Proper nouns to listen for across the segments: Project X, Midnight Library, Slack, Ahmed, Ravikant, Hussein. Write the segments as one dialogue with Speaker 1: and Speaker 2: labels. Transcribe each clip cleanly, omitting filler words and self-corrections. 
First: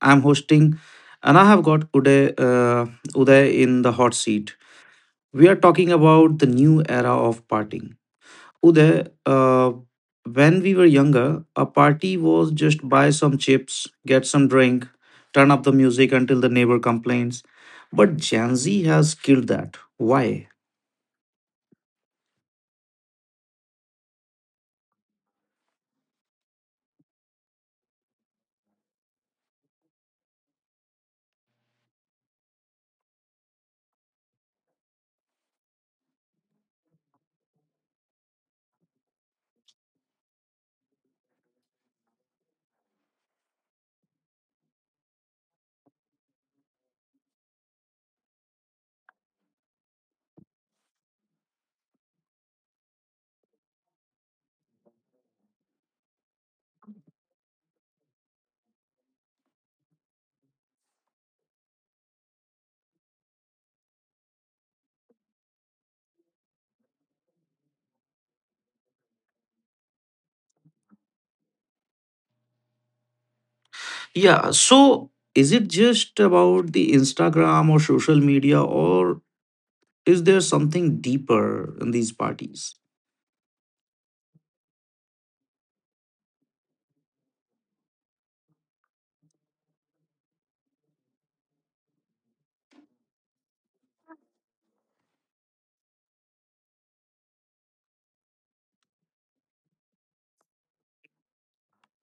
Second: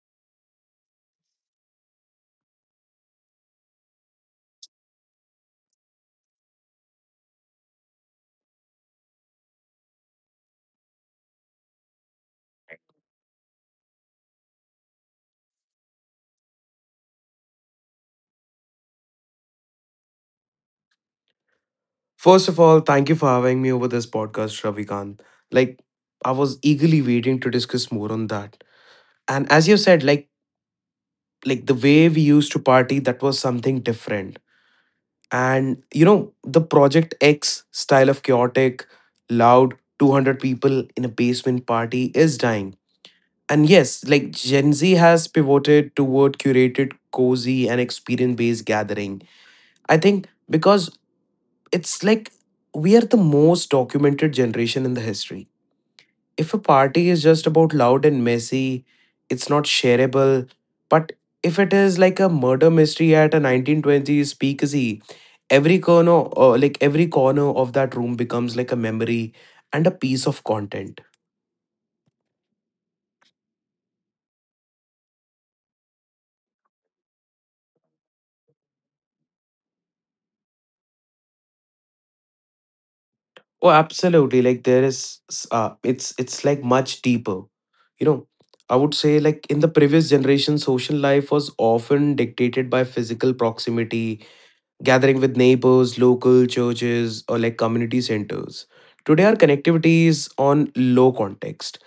Speaker 1: I'm hosting and I have got Uday, Uday in the hot seat. We are talking about the new era of partying. Uday, when we were younger, a party was just buy some chips, get some drink, turn up the music until the neighbor complains. But Gen Z has killed that. Why?
Speaker 2: First of all, thank you for having me over this podcast, Ravikant. Like, I was eagerly waiting to discuss more on that. And as you said, like the way we used to party, that was something different. And you know, the Project X style of chaotic, loud, 200 people in a basement party is dying. And yes, like Gen Z has pivoted toward curated, cozy, and experience-based gathering. I think because it's like we are the most documented generation in the history. If a party is just about loud and messy, it's not shareable. But if it is like a murder mystery at a 1920s speakeasy, like every corner of that room becomes like a memory and a piece of content.
Speaker 1: Yeah, so is it just about the Instagram or social media or is there something deeper in these parties?
Speaker 2: Oh, absolutely! Like it's like much deeper. You know, I would say like in the previous generation, social life was often dictated by physical proximity, gathering with neighbors, local churches, or like community centers. Today, our connectivity is on low context.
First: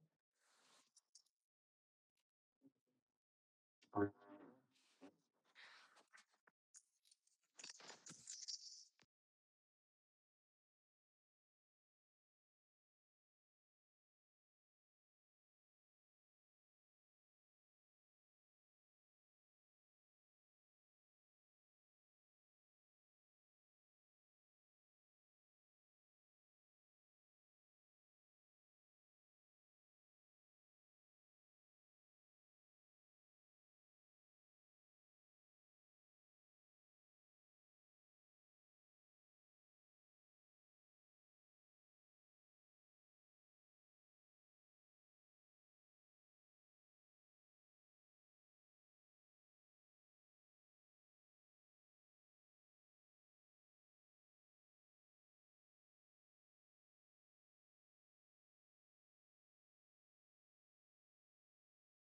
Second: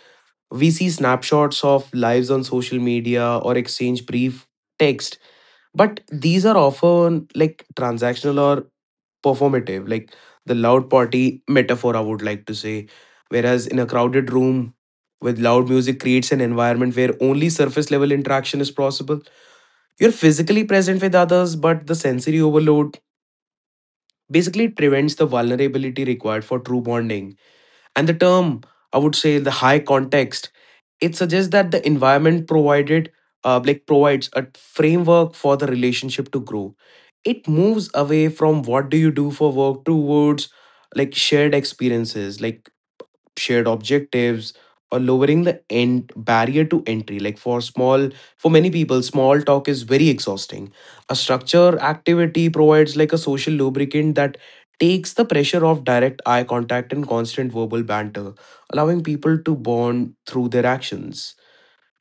Speaker 2: We see snapshots of lives on social media or exchange brief text, but these are often like transactional or performative, like the loud party metaphor, I would like to say. Whereas in a crowded room with loud music creates an environment where only surface level interaction is possible. You're physically present with others, but the sensory overload, basically, it prevents the vulnerability required for true bonding. And the term, I would say, the high context, it suggests that the environment provided, like provides a framework for the relationship to grow. It moves away from what do you do for work towards like shared experiences, like shared objectives, or lowering the end barrier to entry. Like for small, for many people small talk is very exhausting. A structure activity provides like a social lubricant that takes the pressure off direct eye contact and constant verbal banter, allowing people to bond through their actions.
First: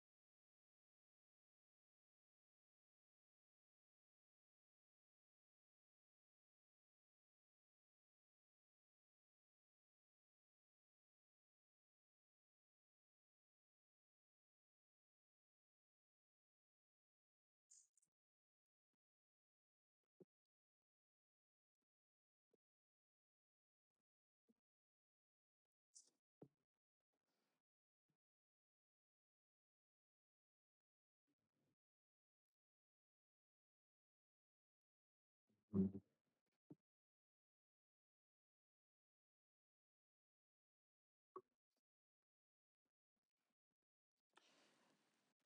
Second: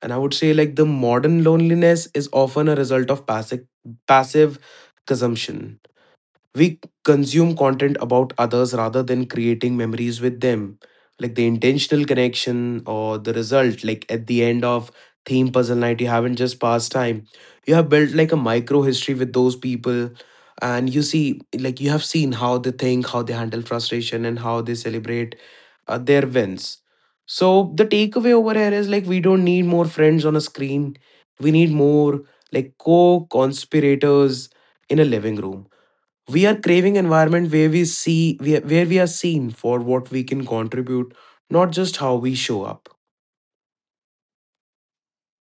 Speaker 2: And I would say like the modern loneliness is often a result of passive consumption. We consume content about others rather than creating memories with them, like the intentional connection or the result like at the end of theme puzzle night. You haven't just passed time, you have built like a micro history with those people. And you see like you have seen how they think, how they handle frustration, and how they celebrate their wins. So the takeaway over here is like we don't need more friends on a screen, we need more like co-conspirators in a living room. We are craving environment where we see, where we are seen for what we can contribute, not just how we show up.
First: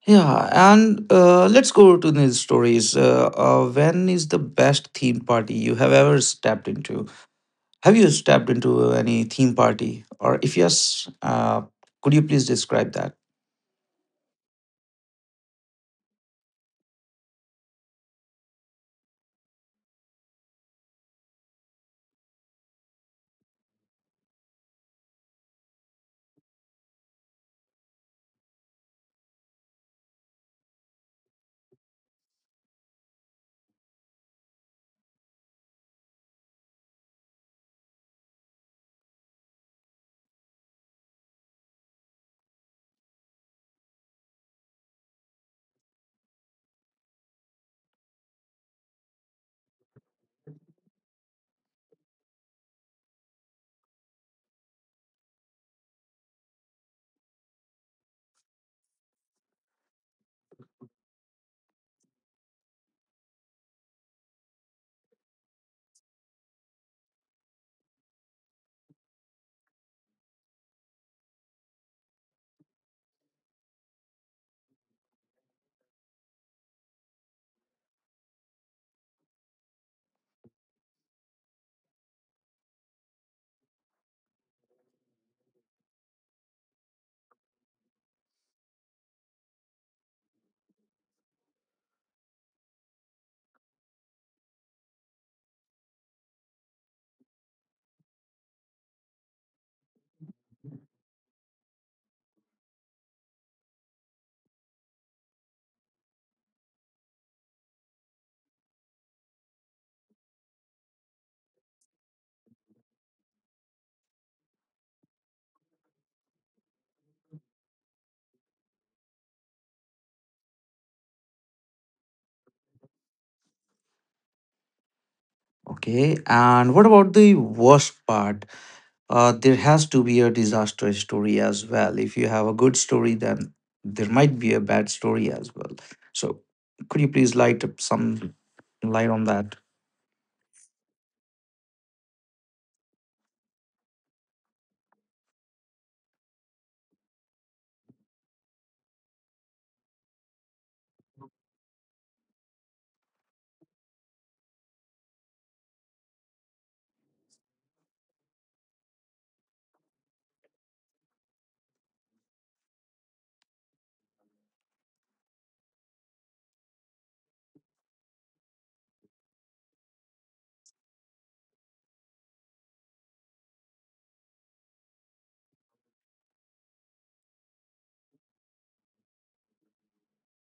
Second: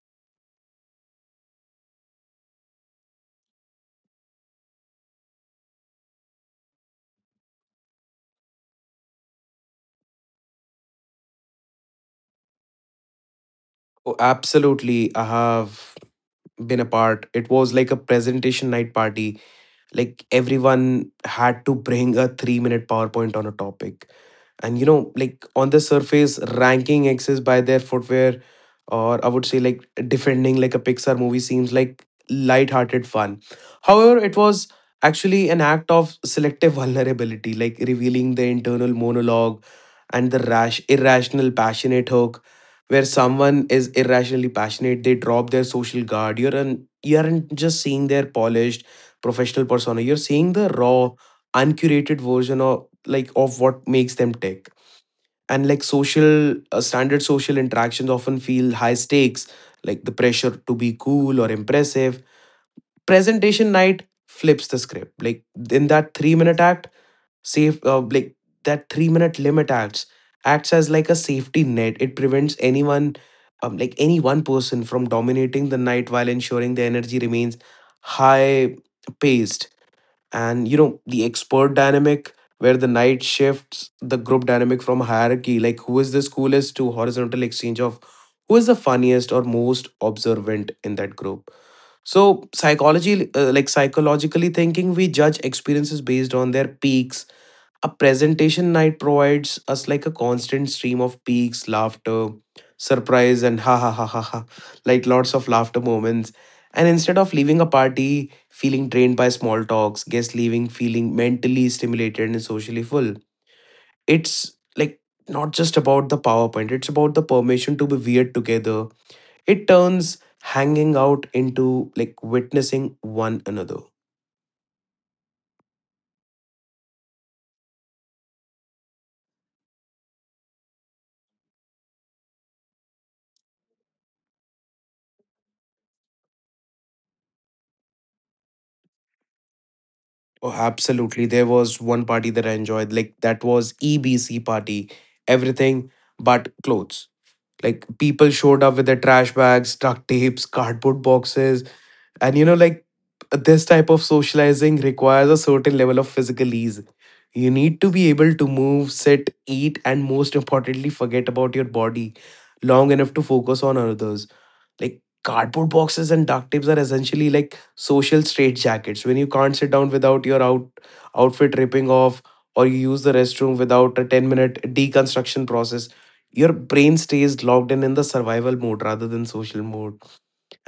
Speaker 1: Yeah, and let's go to these stories. When is the best theme party you have ever stepped into? Have you stepped into any theme party? Or if yes, could you please describe that?
Speaker 2: Oh, absolutely, I have been a part. It was like a presentation night party. Like everyone had to bring a 3-minute powerpoint on a topic. And you know, like on the surface, ranking exes by their footwear or I would say like defending like a Pixar movie seems like light-hearted fun. However, it was actually an act of selective vulnerability, like revealing the internal monologue and the rash irrational passionate hook. Where someone is irrationally passionate, they drop their social guard. You aren't just seeing their polished professional persona, you're seeing the raw uncurated version of like of what makes them tick. And like social standard social interactions often feel high stakes, like the pressure to be cool or impressive. Presentation night flips the script. Like in that 3-minute act, safe like that 3-minute limit acts as like a safety net. It prevents anyone like any one person from dominating the night, while ensuring the energy remains high paced. And you know, the expert dynamic, where the night shifts the group dynamic from hierarchy, like who is the coolest, to horizontal exchange of who is the funniest or most observant in that group. So psychology like psychologically thinking, we judge experiences based on their peaks. A presentation night provides us like a constant stream of peaks, laughter, surprise, and ha ha ha ha ha, like lots of laughter moments. And instead of leaving a party feeling drained by small talks, guests leaving feeling mentally stimulated and socially full. It's like not just about the PowerPoint, it's about the permission to be weird together. It turns hanging out into like witnessing one another.
Speaker 1: Okay, and what about the worst part? There has to be a disaster story as well. If you have a good story, then there might be a bad story as well. So, could you please light up some light on that?
Speaker 2: Oh, absolutely. There was one party that I enjoyed. Like that was EBC party. Everything but clothes. Like people showed up with their trash bags, duct tapes, cardboard boxes, and you know, like this type of socializing requires a certain level of physical ease. You need to be able to move, sit, eat, and most importantly, forget about your body long enough to focus on others. Like cardboard boxes and duct tapes are essentially like social straitjackets. When you can't sit down without your outfit ripping off, or you use the restroom without a 10-minute deconstruction process, your brain stays locked in the survival mode rather than social mode.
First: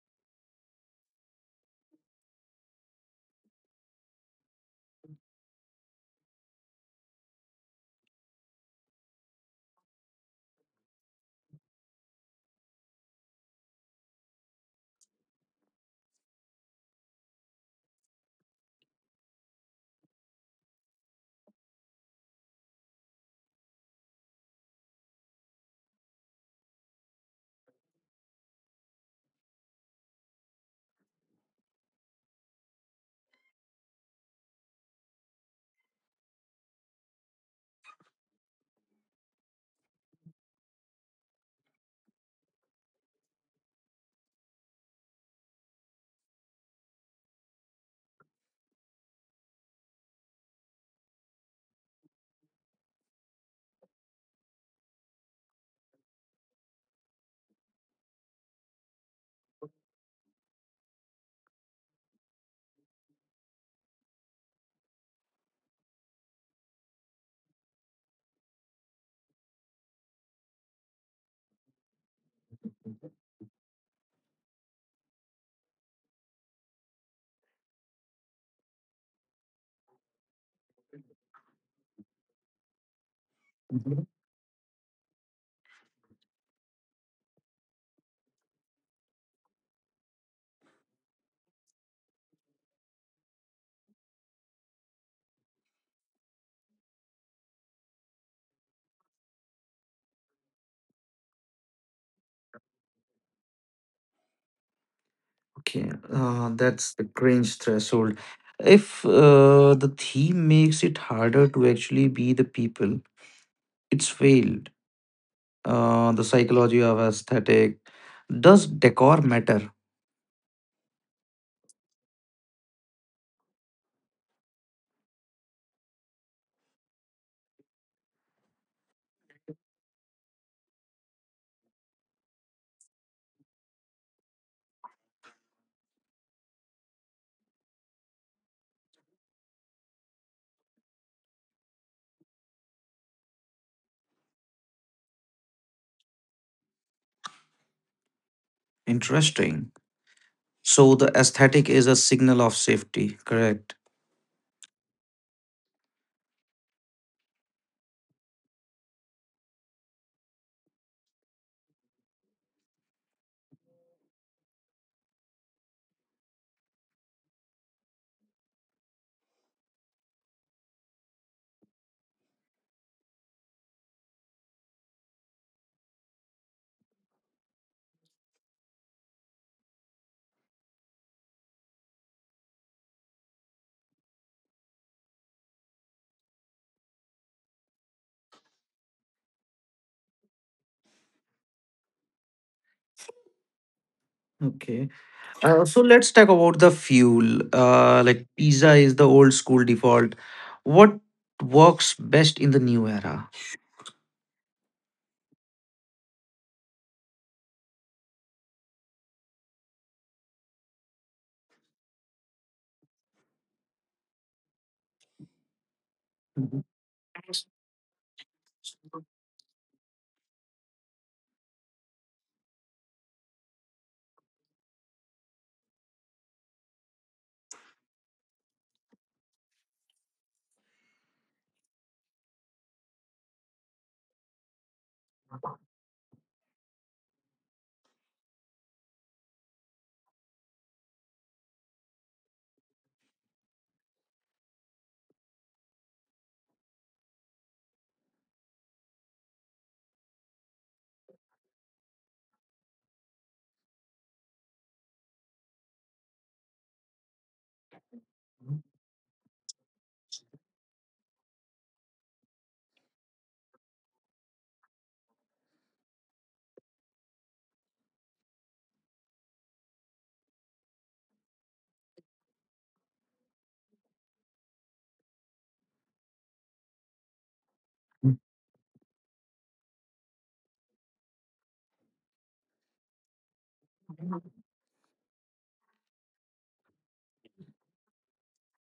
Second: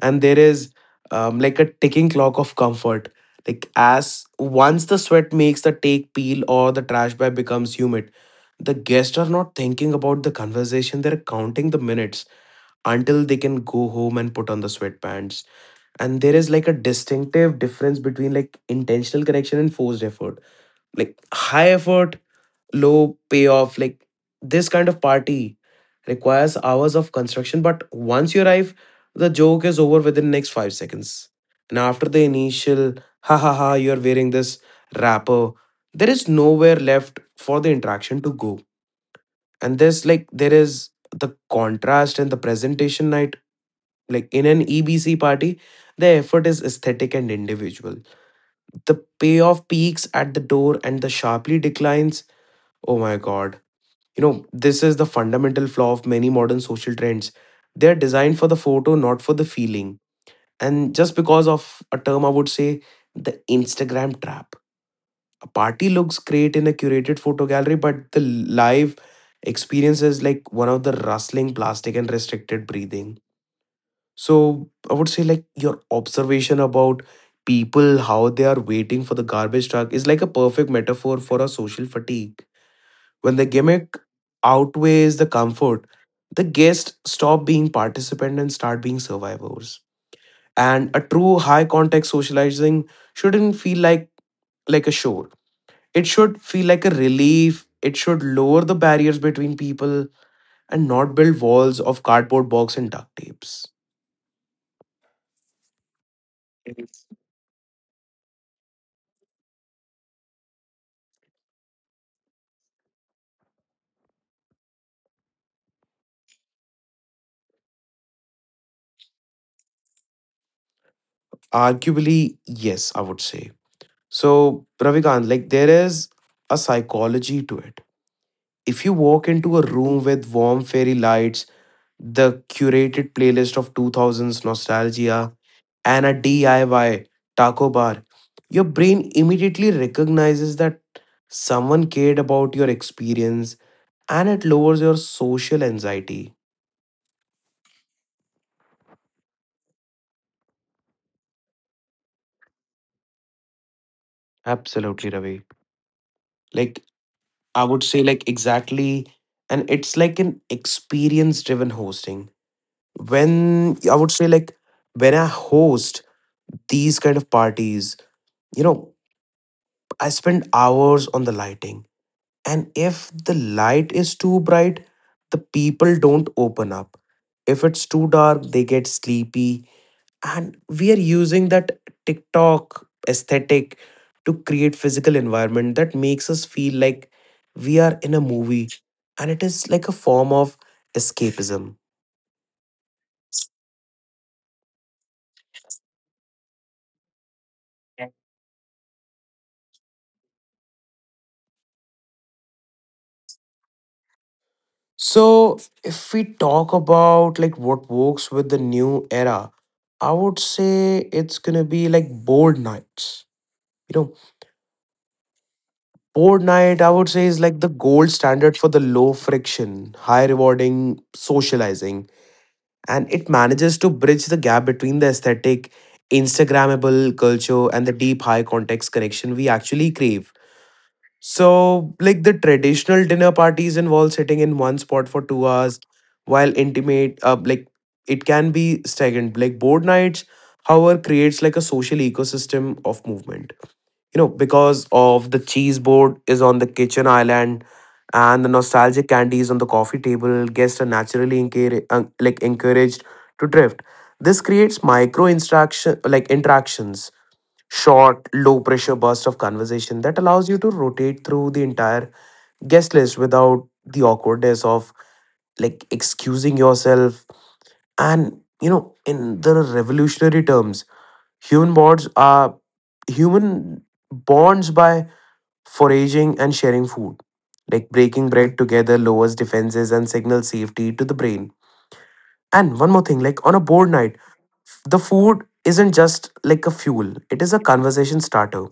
Speaker 2: And there is like a ticking clock of comfort. Like as once the sweat makes the take peel or the trash bag becomes humid, the guests are not thinking about the conversation; they're counting the minutes until they can go home and put on the sweatpants. And there is like a distinctive difference between like intentional connection and forced effort. Like high effort, low payoff. Like this kind of party requires hours of construction, but once you arrive, the joke is over within next 5 seconds. And after the initial ha ha ha, you're wearing this wrapper, there is nowhere left for the interaction to go. And this, like there is the contrast and the presentation I, like in an EBC party, the effort is aesthetic and individual. The payoff peaks at the door and the sharply declines. Oh my god. You know, this is the fundamental flaw of many modern social trends. They're designed for the photo, not for the feeling. And just because of a term, I would say the Instagram trap. A party looks great in a curated photo gallery, but the live experience is like one of the rustling plastic and restricted breathing. So I would say like your observation about people, how they are waiting for the garbage truck, is like a perfect metaphor for a social fatigue. When the gimmick
Speaker 1: Mhm.
Speaker 2: outweighs the comfort, the guests stop being participants and start being survivors. And a true high contact socializing shouldn't feel like a chore. It should feel like a relief. It should lower the barriers between people and not build walls of cardboard box and duct tapes.
Speaker 1: Okay, that's the cringe threshold. If the theme makes it harder to actually be the people, it's failed. The psychology of aesthetic, does decor matter?
Speaker 2: Arguably, yes, I would say. So, Ravikant, like there is a psychology to it. If you walk into a room with warm fairy lights, the curated playlist of 2000s nostalgia, and a DIY taco bar, your brain immediately recognizes that someone cared about your experience and it lowers your social anxiety.
Speaker 1: Interesting. So the aesthetic is a signal of safety, correct?
Speaker 2: Absolutely, Ravi. Like, I would say, like, exactly. And it's like an experience driven hosting. When I would say like when I host these kind of parties, you know, I spend hours on the lighting. And if the light is too bright, the people don't open up. If it's too dark, they get sleepy. And we are using that TikTok aesthetic to create physical environment that makes us feel like we are in a movie. And it is like a form of escapism.
Speaker 1: Okay. So let's talk about the fuel. Like pizza is the old school default. What works best in the new era?
Speaker 2: So, if we talk about like what works with the new era, I would say it's gonna be like board nights. You know, board night I would say is like the gold standard for the low friction, high rewarding socializing, and it manages to bridge the gap between the aesthetic, Instagrammable culture and the deep high context connection we actually crave. So, like the traditional dinner parties involve sitting in one spot for 2 hours, like it can be stagnant. Like board nights, however, creates like a social ecosystem of movement. You know, because of the cheese board is on the kitchen island, and the nostalgic candies on the coffee table, guests are naturally encouraged, like encouraged to drift. This creates micro interaction, like interactions short, low pressure burst of conversation that allows you to rotate through the entire guest list without the awkwardness of like excusing yourself. And you know, in the revolutionary terms, human bonds are human bonds by foraging and sharing food. Like breaking bread together lowers defenses and signals safety to the brain. And one more thing, like on a board night, the food isn't just like a fuel, it is a conversation starter.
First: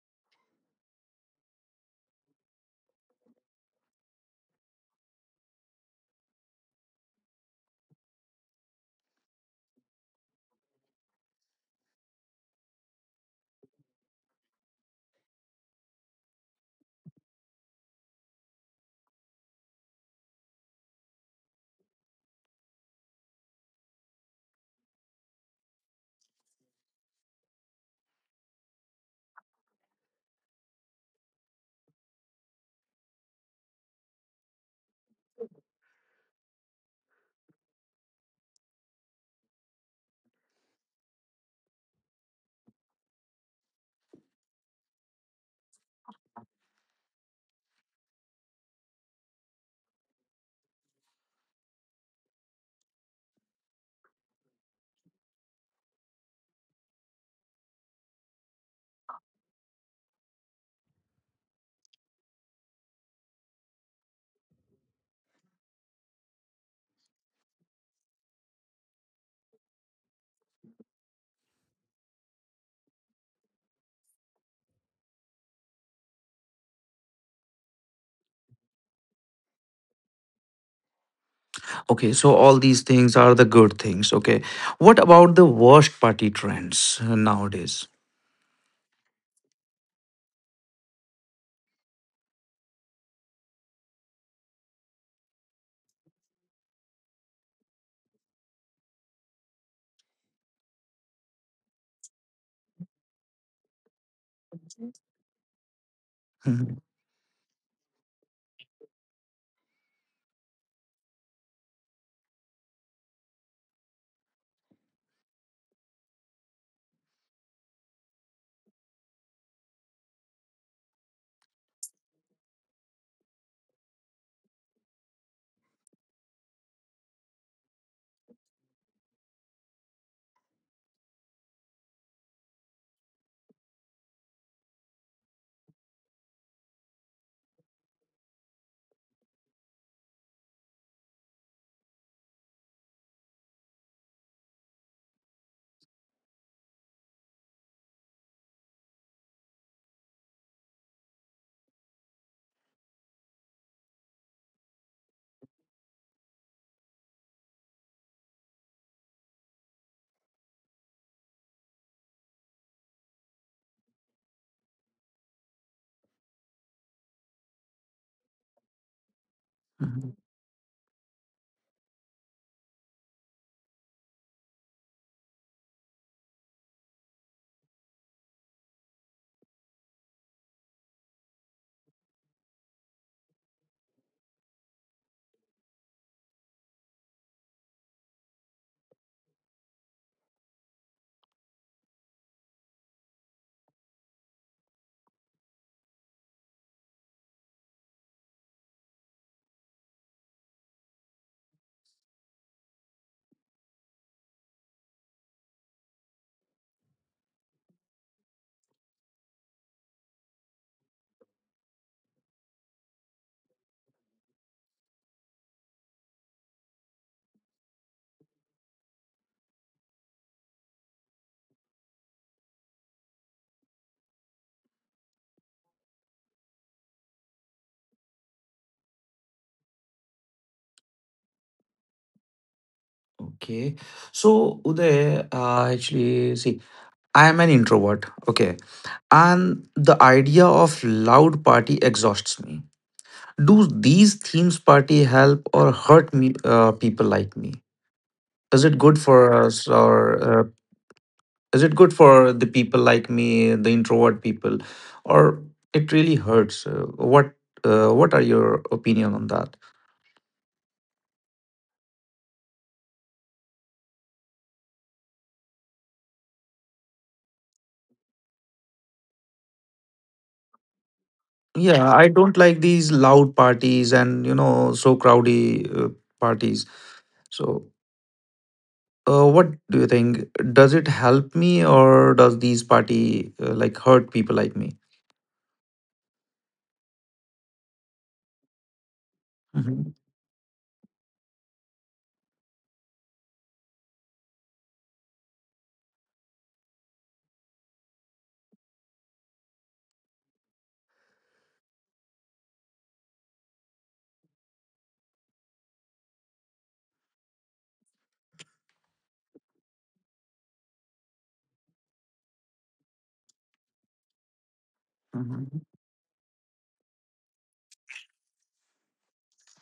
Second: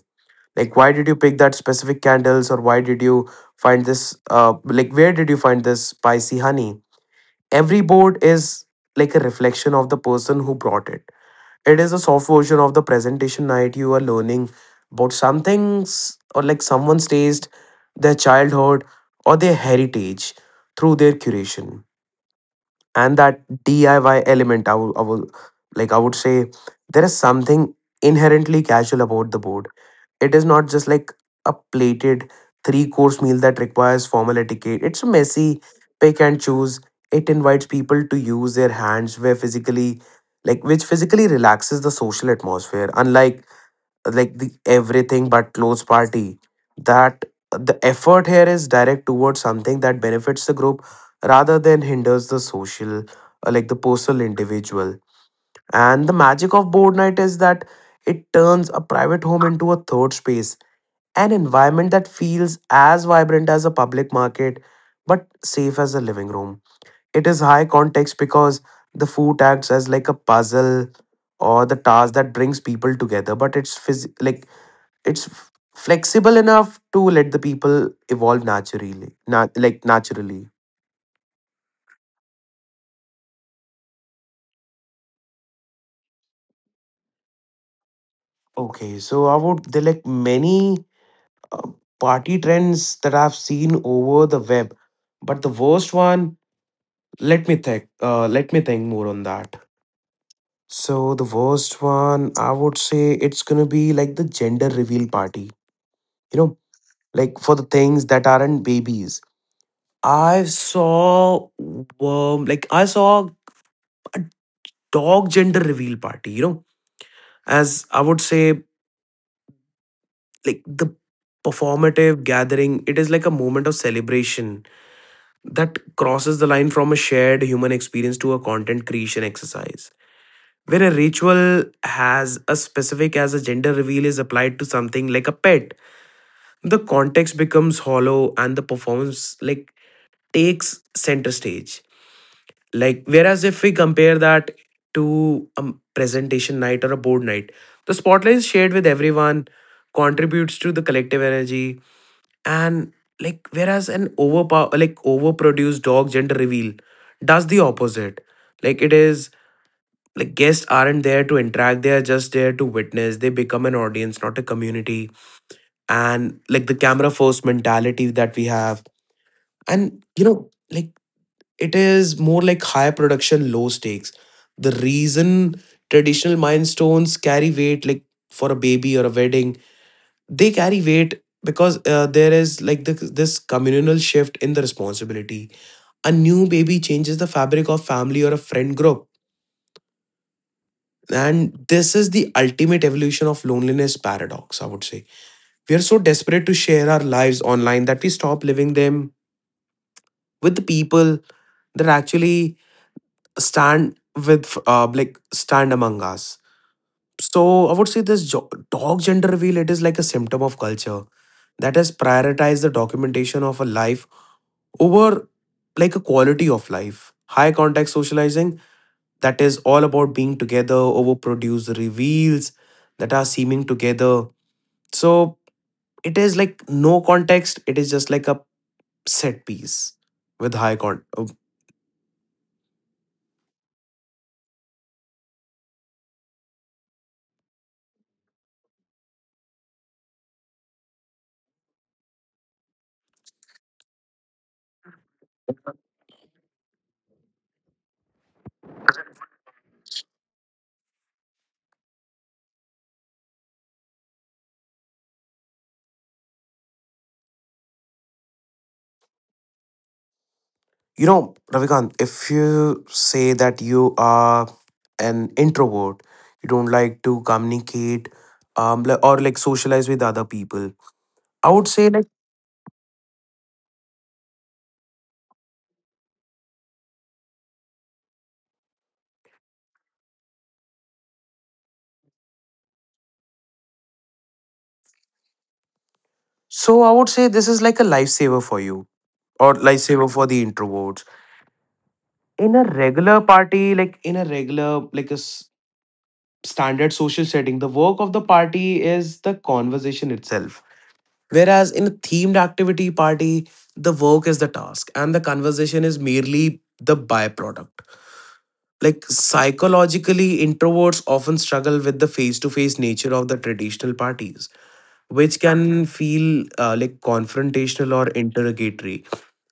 Speaker 2: Like why did you pick that specific candles, or why did you find this where did you find this spicy honey? Every board is like a reflection of the person who brought it. It is a soft version of the presentation night. You are learning about something's, or like someone's taste, their childhood, or their heritage through their curation. And that DIY element, I would like I would say there is something inherently casual about the board. It is not just like a plated three course meal that requires formal etiquette. It's a messy pick and choose. It invites people to use their hands, where physically, like which physically relaxes the social atmosphere, unlike like the everything but clothes party. That The effort here is direct towards something that benefits the group rather than hinders the social, like the personal individual. And the magic of board night is that it turns a private home into a third space, an environment that feels as vibrant as a public market, but safe as a living room. It is high context because the food acts as like a puzzle or the task that brings people together, but it's phys- like it's flexible enough to let the people evolve naturally, like naturally.
Speaker 1: Okay, so all these things are the good things. Okay, what about the worst party trends nowadays?
Speaker 2: Okay, so I would there like many uh, party trends that I've seen over the web, but the worst one. Let me think. Let me think more on that. So the worst one, I would say it's gonna be like the gender reveal party. You know,
Speaker 1: Mhm,
Speaker 2: like for the things that aren't babies. I saw I saw a dog gender reveal party. You know, as I would say, like the performative gathering, it is like a moment of celebration that crosses the line from a shared human experience to a content creation exercise. Where a ritual has a specific as a gender reveal is applied to something like a pet, the context becomes hollow and the performance like takes center stage. Like whereas if we compare that to a presentation night or a board night, the spotlight is shared with everyone, contributes to the collective energy. And like whereas an overpower like overproduced dog gender reveal does the opposite. Like it is like guests aren't there to interact, they are just there to witness. They become an audience, not a community. And like the camera first mentality that we have, and
Speaker 1: mhm.
Speaker 2: you know like it is more like high production, low stakes. The reason traditional milestones carry weight, like for a baby or a wedding, they carry weight because there is like the, this communal shift in the responsibility. A new baby changes the fabric of family or a friend group. And this is the ultimate evolution of loneliness paradox, I would say. We are so desperate to share our lives online that we stop living them with the people that actually stand with, stand among us. So I would say this dog gender reveal, it is like a symptom of culture that has prioritized the documentation of a life over like a quality of life. High contact socializing that is all about being together, overproduce reveals that are seeming together. So it is like no context, it is just like a set piece with high con.
Speaker 1: Okay. So, Uday, actually, see, I am an introvert. Okay. And the idea of loud party exhausts me. Do these themes party help or hurt me, people like me? Is it good for us or uh, is it good for the people like me, the introvert people, or it really hurts? What are your opinion on that?
Speaker 2: You know, Ravikant, if you say that you are an introvert, you don't like to communicate or like socialize with other people, I would say
Speaker 1: Yeah,
Speaker 2: like,
Speaker 1: I don't like these loud parties and you know so crowdy parties. So, what do you think? Does it help me or does these party hurt people like me?
Speaker 2: so I would say this is like a lifesaver for you or
Speaker 1: Mhm,
Speaker 2: lifesaver for the introverts. In a regular party, like in a regular, like a standard social setting, the work of the party is the conversation itself. Whereas in a themed activity party, the work is the task and the conversation is merely the byproduct. Like psychologically, introverts often struggle with the face to face nature of the traditional parties, which
Speaker 1: mhm.
Speaker 2: can feel like confrontational or interrogatory.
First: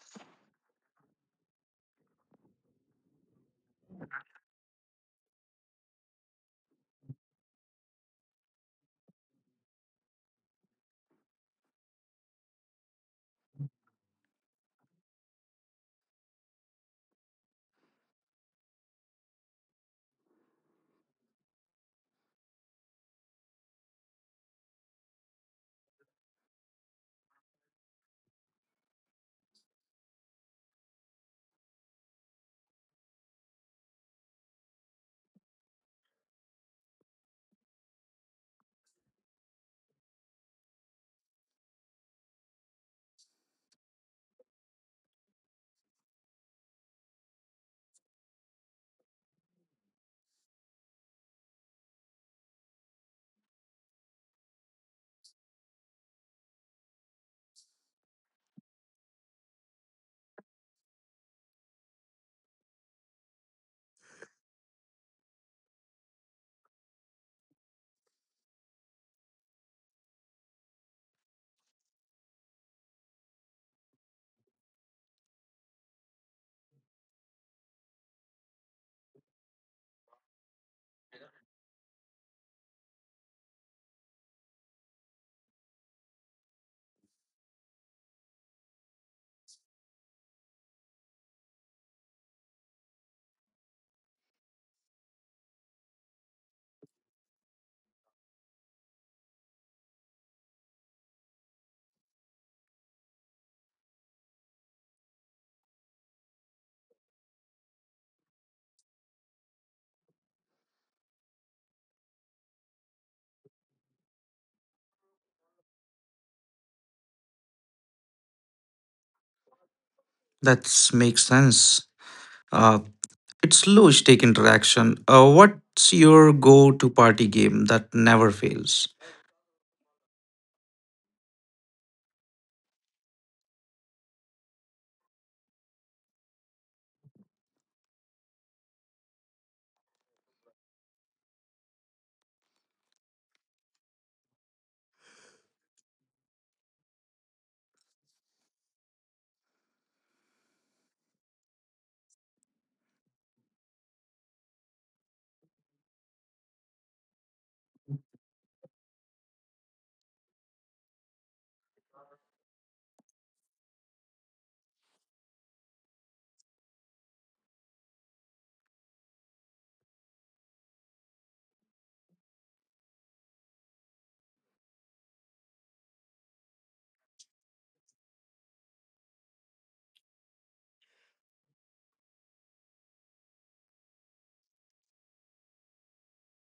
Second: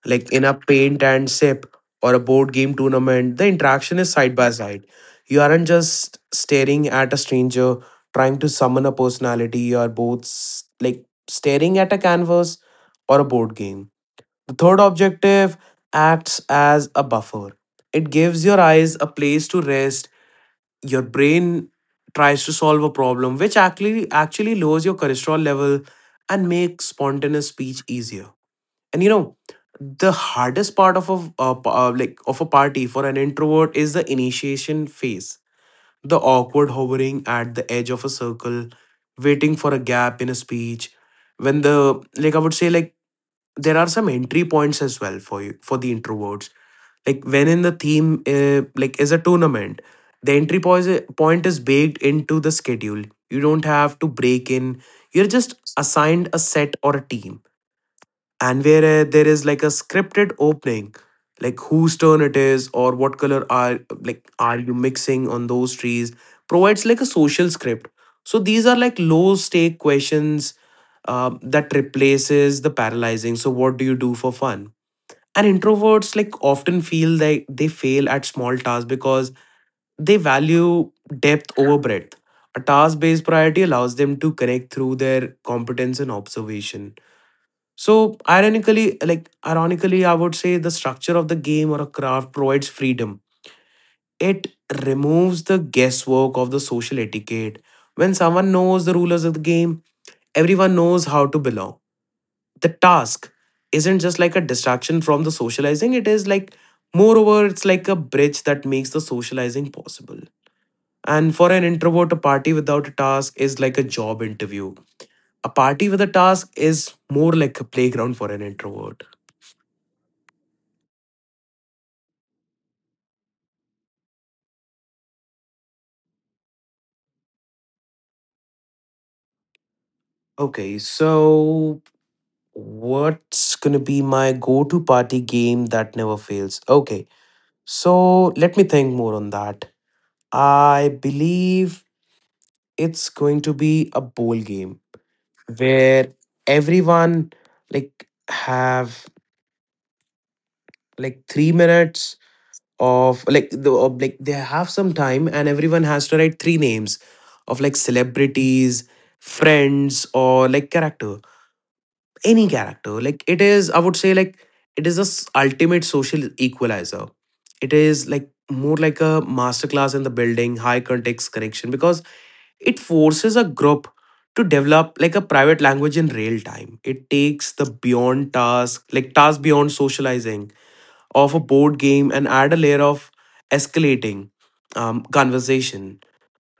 Speaker 2: Like in a paint and sip or a board game tournament, the interaction is side by side. You aren't just staring at a stranger trying to summon a personality. You are both staring at a canvas or a board game. The third objective acts as a buffer. It gives your eyes a place to rest. Your brain tries to solve a problem, which actually lowers your cholesterol level and makes spontaneous speech easier. And you know the hardest part of a of a party for an introvert is the initiation phase, the awkward hovering at the edge of a circle, waiting for a gap in a speech when the like I would say like there are some entry points as well for you, for the introverts. Like when in the theme like is a tournament, the entry point is baked into the schedule. You don't have to break in, you're just assigned a set or a team. And where there is like a scripted opening, like whose turn it is, or what color are like are you mixing on those trees, provides like a social script. So these are like low stake questions that replaces the paralyzing, so what do you do for fun. And introverts like often feel like they fail at small tasks because they value depth over breadth. A task based priority allows them to connect through their competence and observation. So ironically, I would say the structure of the game or a craft provides freedom. It removes the guesswork of the social etiquette. When someone knows the rulers of the game, everyone knows how to belong. The task isn't just like a distraction from the socializing, it is like moreover, it's like a bridge that makes the socializing possible. And for an introvert, a party without a task is like a job interview. A party with a task is more like a playground for an introvert.
Speaker 1: That's makes sense. Uh, it's low stake interaction. What's your go to party game that never fails?
Speaker 2: Okay, so what's gonna be my go to party game that never fails? Okay, so let me think more on that. I believe it's going to be a bowl game where everyone like have like 3 minutes of like they have some time, and everyone has to write three names of like celebrities, friends, or like character, any character. Like it is, I would say like it is the ultimate social equalizer. It is like more like a masterclass in the building high context connection, because it forces a group to develop like a private language in real time. It takes the beyond task like task beyond socializing of a board game and add a layer of escalating conversation.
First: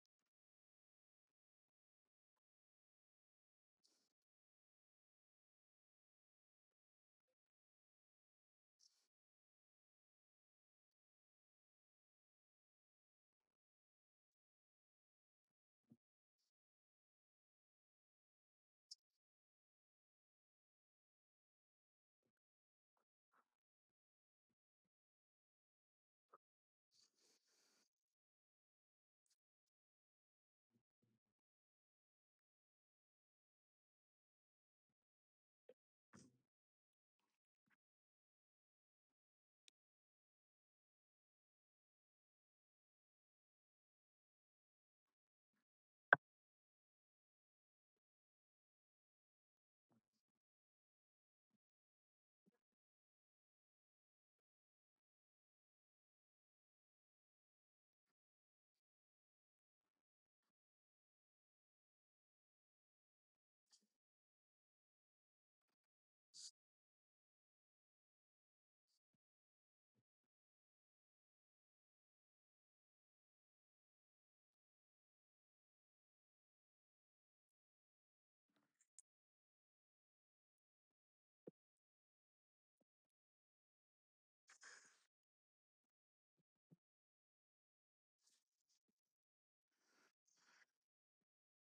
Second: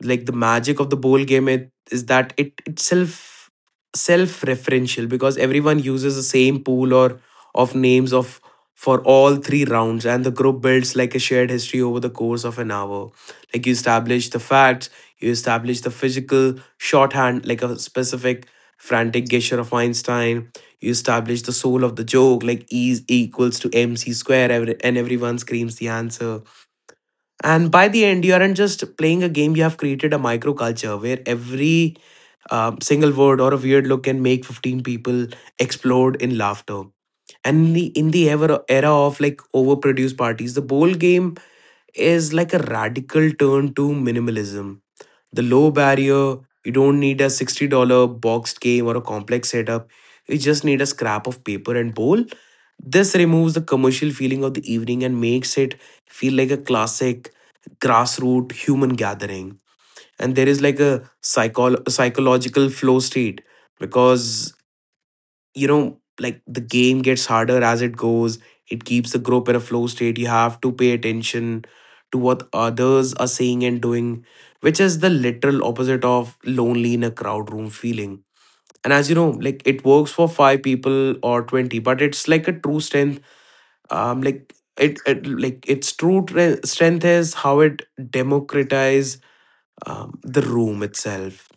Speaker 2: Like the magic of the bowl game, it, is that it itself self-referential, because everyone uses the same pool or of names of for all three rounds, and the group builds like a shared history over the course of an hour. Like you establish the facts, you establish the physical shorthand like a specific frantic gesture of Einstein. You establish the soul of the joke, like E is equals to MC square, and everyone screams the answer. And by the end, you aren't just playing a game, you have created a microculture where every single word or a weird look can make 15 people explode in laughter. And in the era of like overproduced parties, the bowl game is like a radical turn to minimalism. The low barrier, you don't need a $60 boxed game or a complex setup. You just need a scrap of paper and bowl. This removes the commercial feeling of the evening and makes it feel like a classic grassroots human gathering. And there is like a psychological flow state, because you know like the game gets harder as it goes. It keeps the group in a flow state. You have to pay attention to what others are saying and doing, which is the literal opposite of lonely in a crowd room feeling. And as you know, like it works for five people or 20, but it's like a true strength. Like it, it like its true strength is how it democratizes the room itself.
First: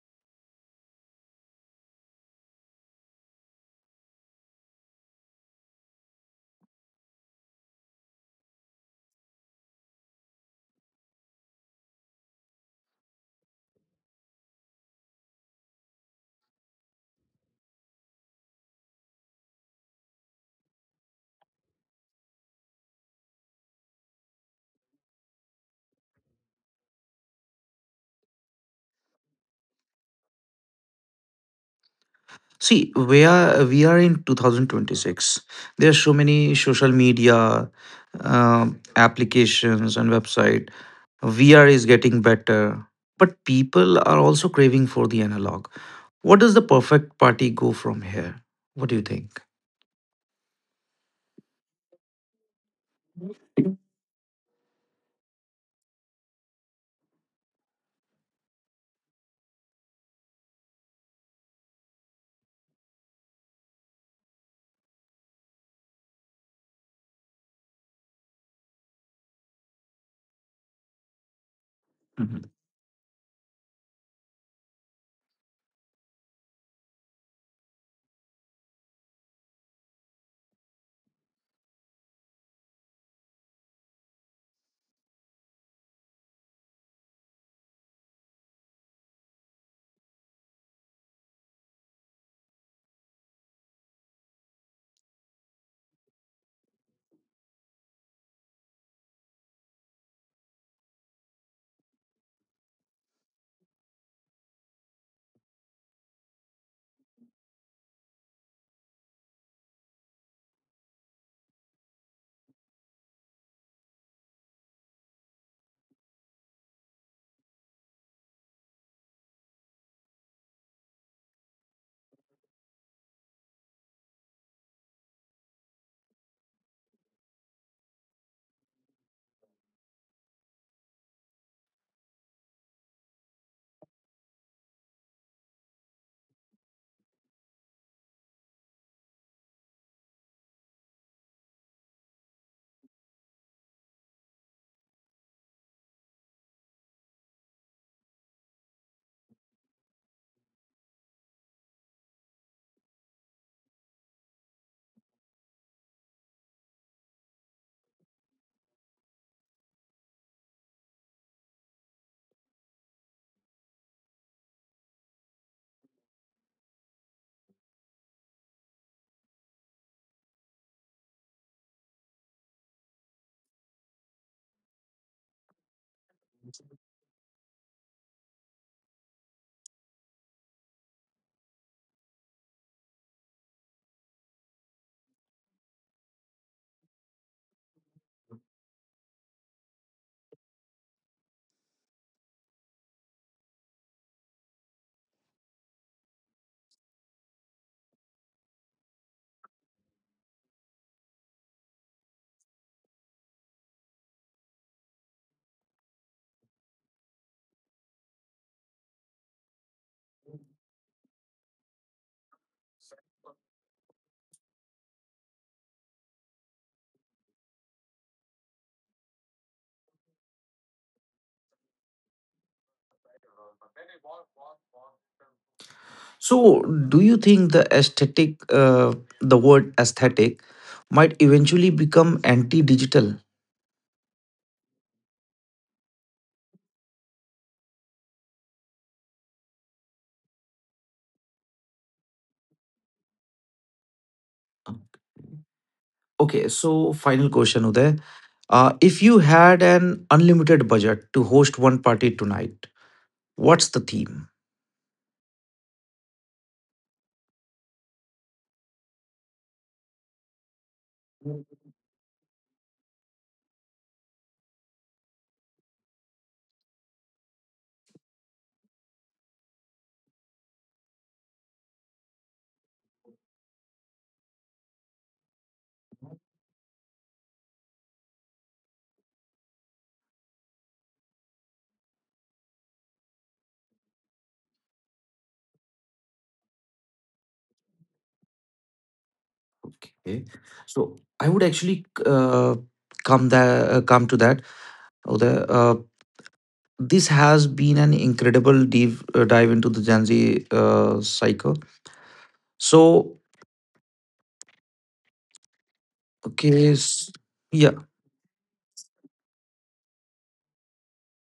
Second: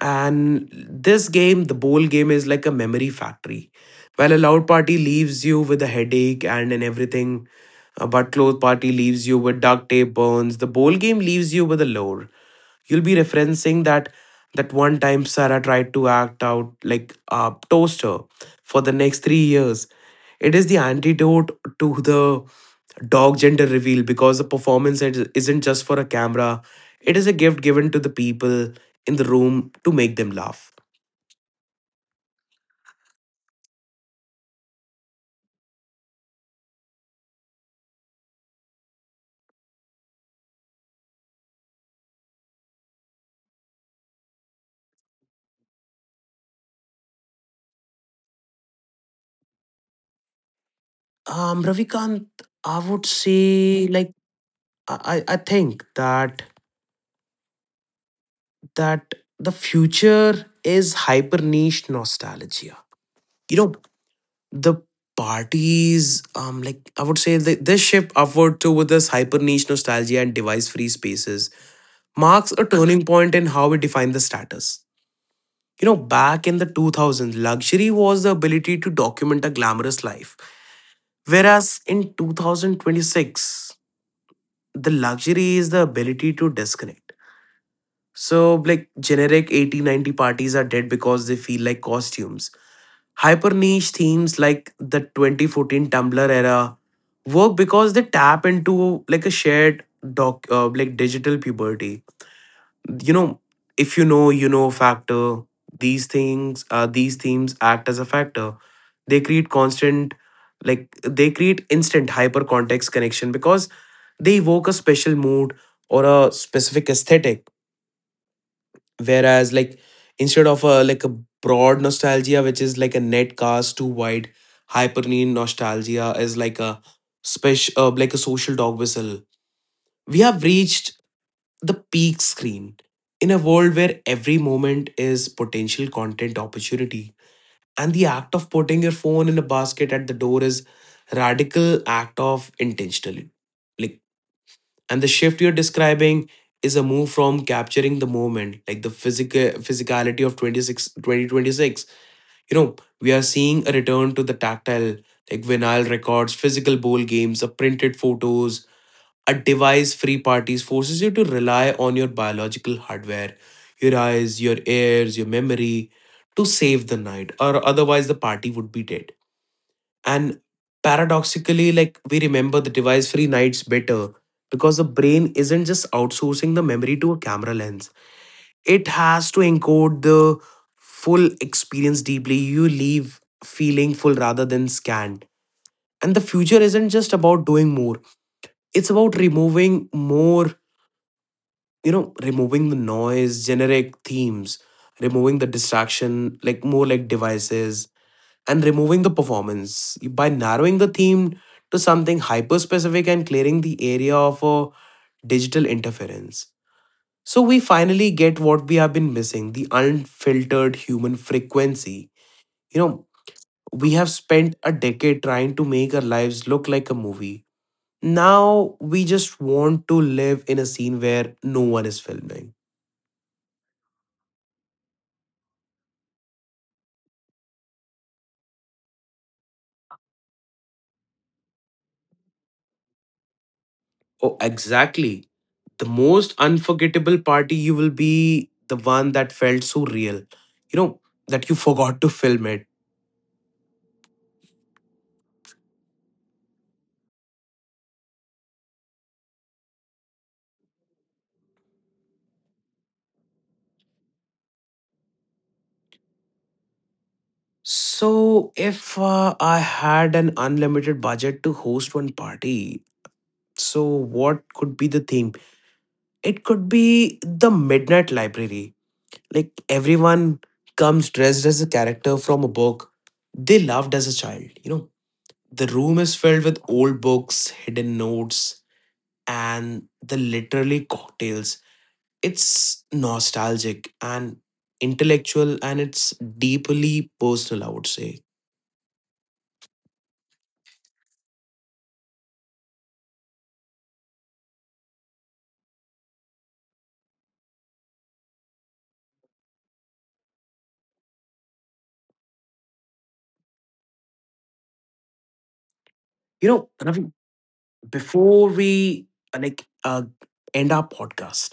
Speaker 2: And this game, the bowl game, is like a memory factory. While a loud party leaves you with a headache and everything, a butt cloth party leaves you with duct tape burns. The bowl game leaves you with a lore you'll be referencing, that one time Sarah tried to act out like a toaster for the next 3 years. It is the antidote to the dog gender reveal because the isn't just for a camera. It is a gift given to the people in the room to make them laugh.
Speaker 1: See, we are in 2026. There are so many social media applications and website. VR is getting better, but people are also craving for the analog. What does the perfect party go from here? What do you think?
Speaker 2: Ravikant, I would say like I think that the future is hyper niche nostalgia. You know, the parties, like I would say this shift upward to with this hyper niche nostalgia and device free spaces marks a turning point in how we define the status. You know, back in the 2000s luxury was the ability to document a glamorous life, whereas in 2026 the luxury is the ability to disconnect. So like generic 80s 90s parties are dead because they feel like costumes. Hyper niche themes like the 2014 Tumblr era work because they tap into like a shared like digital puberty. You know, if you know, you know factor. These things, these themes act as a factor. They create constant, like they create instant hyper context connection because they evoke a special mood or a specific aesthetic, whereas like instead of a like a broad nostalgia, which is like a net cast too wide, hypernean nostalgia is like a special like a social dog whistle. We have reached the peak screen. In a world where every moment is potential content opportunity, and the act of putting your phone in a basket at the door is radical act of intentionally. Like. And the shift you're describing is a move from capturing the moment, like the physicality of 26, 2026. You know, we are seeing a return to the tactile, like vinyl records, physical bowl games, the printed photos. A device-free parties forces you to rely on your biological hardware, your eyes, your ears, your memory, to save the night, or otherwise the party would be dead. And paradoxically, like we remember the device free nights better because the brain isn't just outsourcing the memory to a camera lens, it has to encode the full experience deeply. You leave feeling full rather than scanned. And the future isn't just about doing more, it's about removing more, you know, removing the noise, generic themes, removing the distraction, like more like devices, and removing the performance. By narrowing the theme to something hyper specific and clearing the area of a digital interference. So we finally get what we have been missing, the unfiltered human frequency. You know, we have spent a decade trying to make our lives look like a movie. Now we just want to live in a scene where no one is filming.
Speaker 1: So, do you think the aesthetic, the word aesthetic, might eventually become anti digital?
Speaker 2: Oh, exactly. The most unforgettable party you will be the one that felt so real, you know, that you forgot to film it.
Speaker 1: Okay, so final question, Uday. If you had an unlimited budget to host one party tonight, what's the theme?
Speaker 2: So, if I had an unlimited budget to host one party, so what could be the theme? It could be the Midnight Library. Like, everyone comes dressed as a character from a book they loved as a child, you know. The room is filled with old books, hidden notes, and the literally cocktails. It's nostalgic and intellectual and it's deeply personal, I would say.
Speaker 1: Okay, so I would actually come to that. Uday. This has been an incredible deep dive into the Gen Z cycle. So,
Speaker 2: You know,
Speaker 1: okay,
Speaker 2: Ravi,
Speaker 1: yeah.
Speaker 2: before we uh, like uh, end our podcast,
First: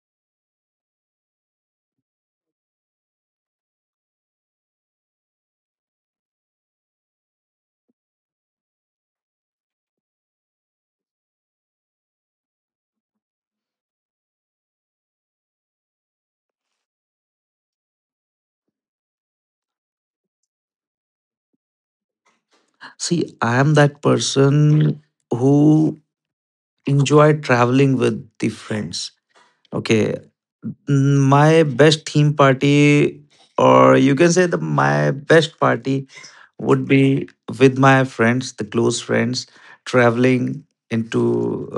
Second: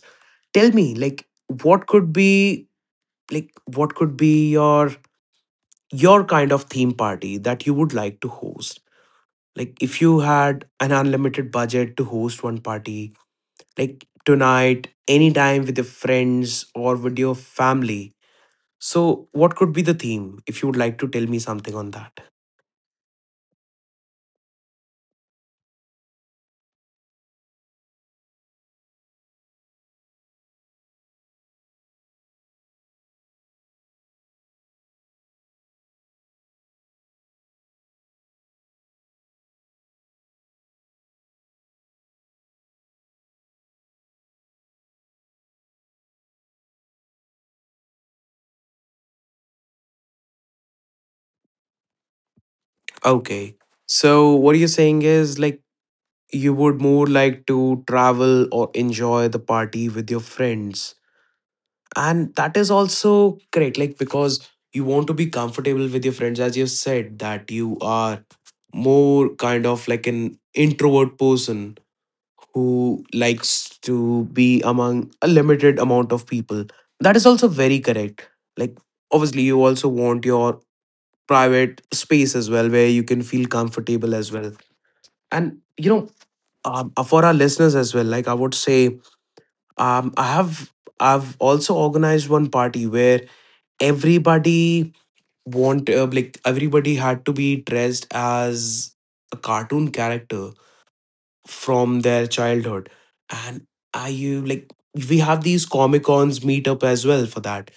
Speaker 2: tell me like what could be like what could be your kind of theme party that you would like to host? Like if you had an unlimited budget to host one party, like tonight, anytime with your friends or with your family. So, what could be the theme if you would like to tell me something on that?
Speaker 1: See, I am that person who enjoy traveling with the friends. Okay, Mm, my best theme party, or you can say the my best party would be with my friends, the close friends, traveling into
Speaker 2: Okay. So, what you're saying is like you would more like to travel or enjoy the party with your friends. And that is also great, like because you want to be comfortable with your friends, as you said, that you are more kind of like an introvert person who likes to be among a limited amount of people. That is also very correct. Like, obviously, you also want your private space as well where you can feel comfortable as well. And you know, for our listeners as well, like I would say, um, i have I've also organized one party where everybody want like everybody had to be dressed as a cartoon character from their childhood. And I you like we have these comic cons meet up as well for that.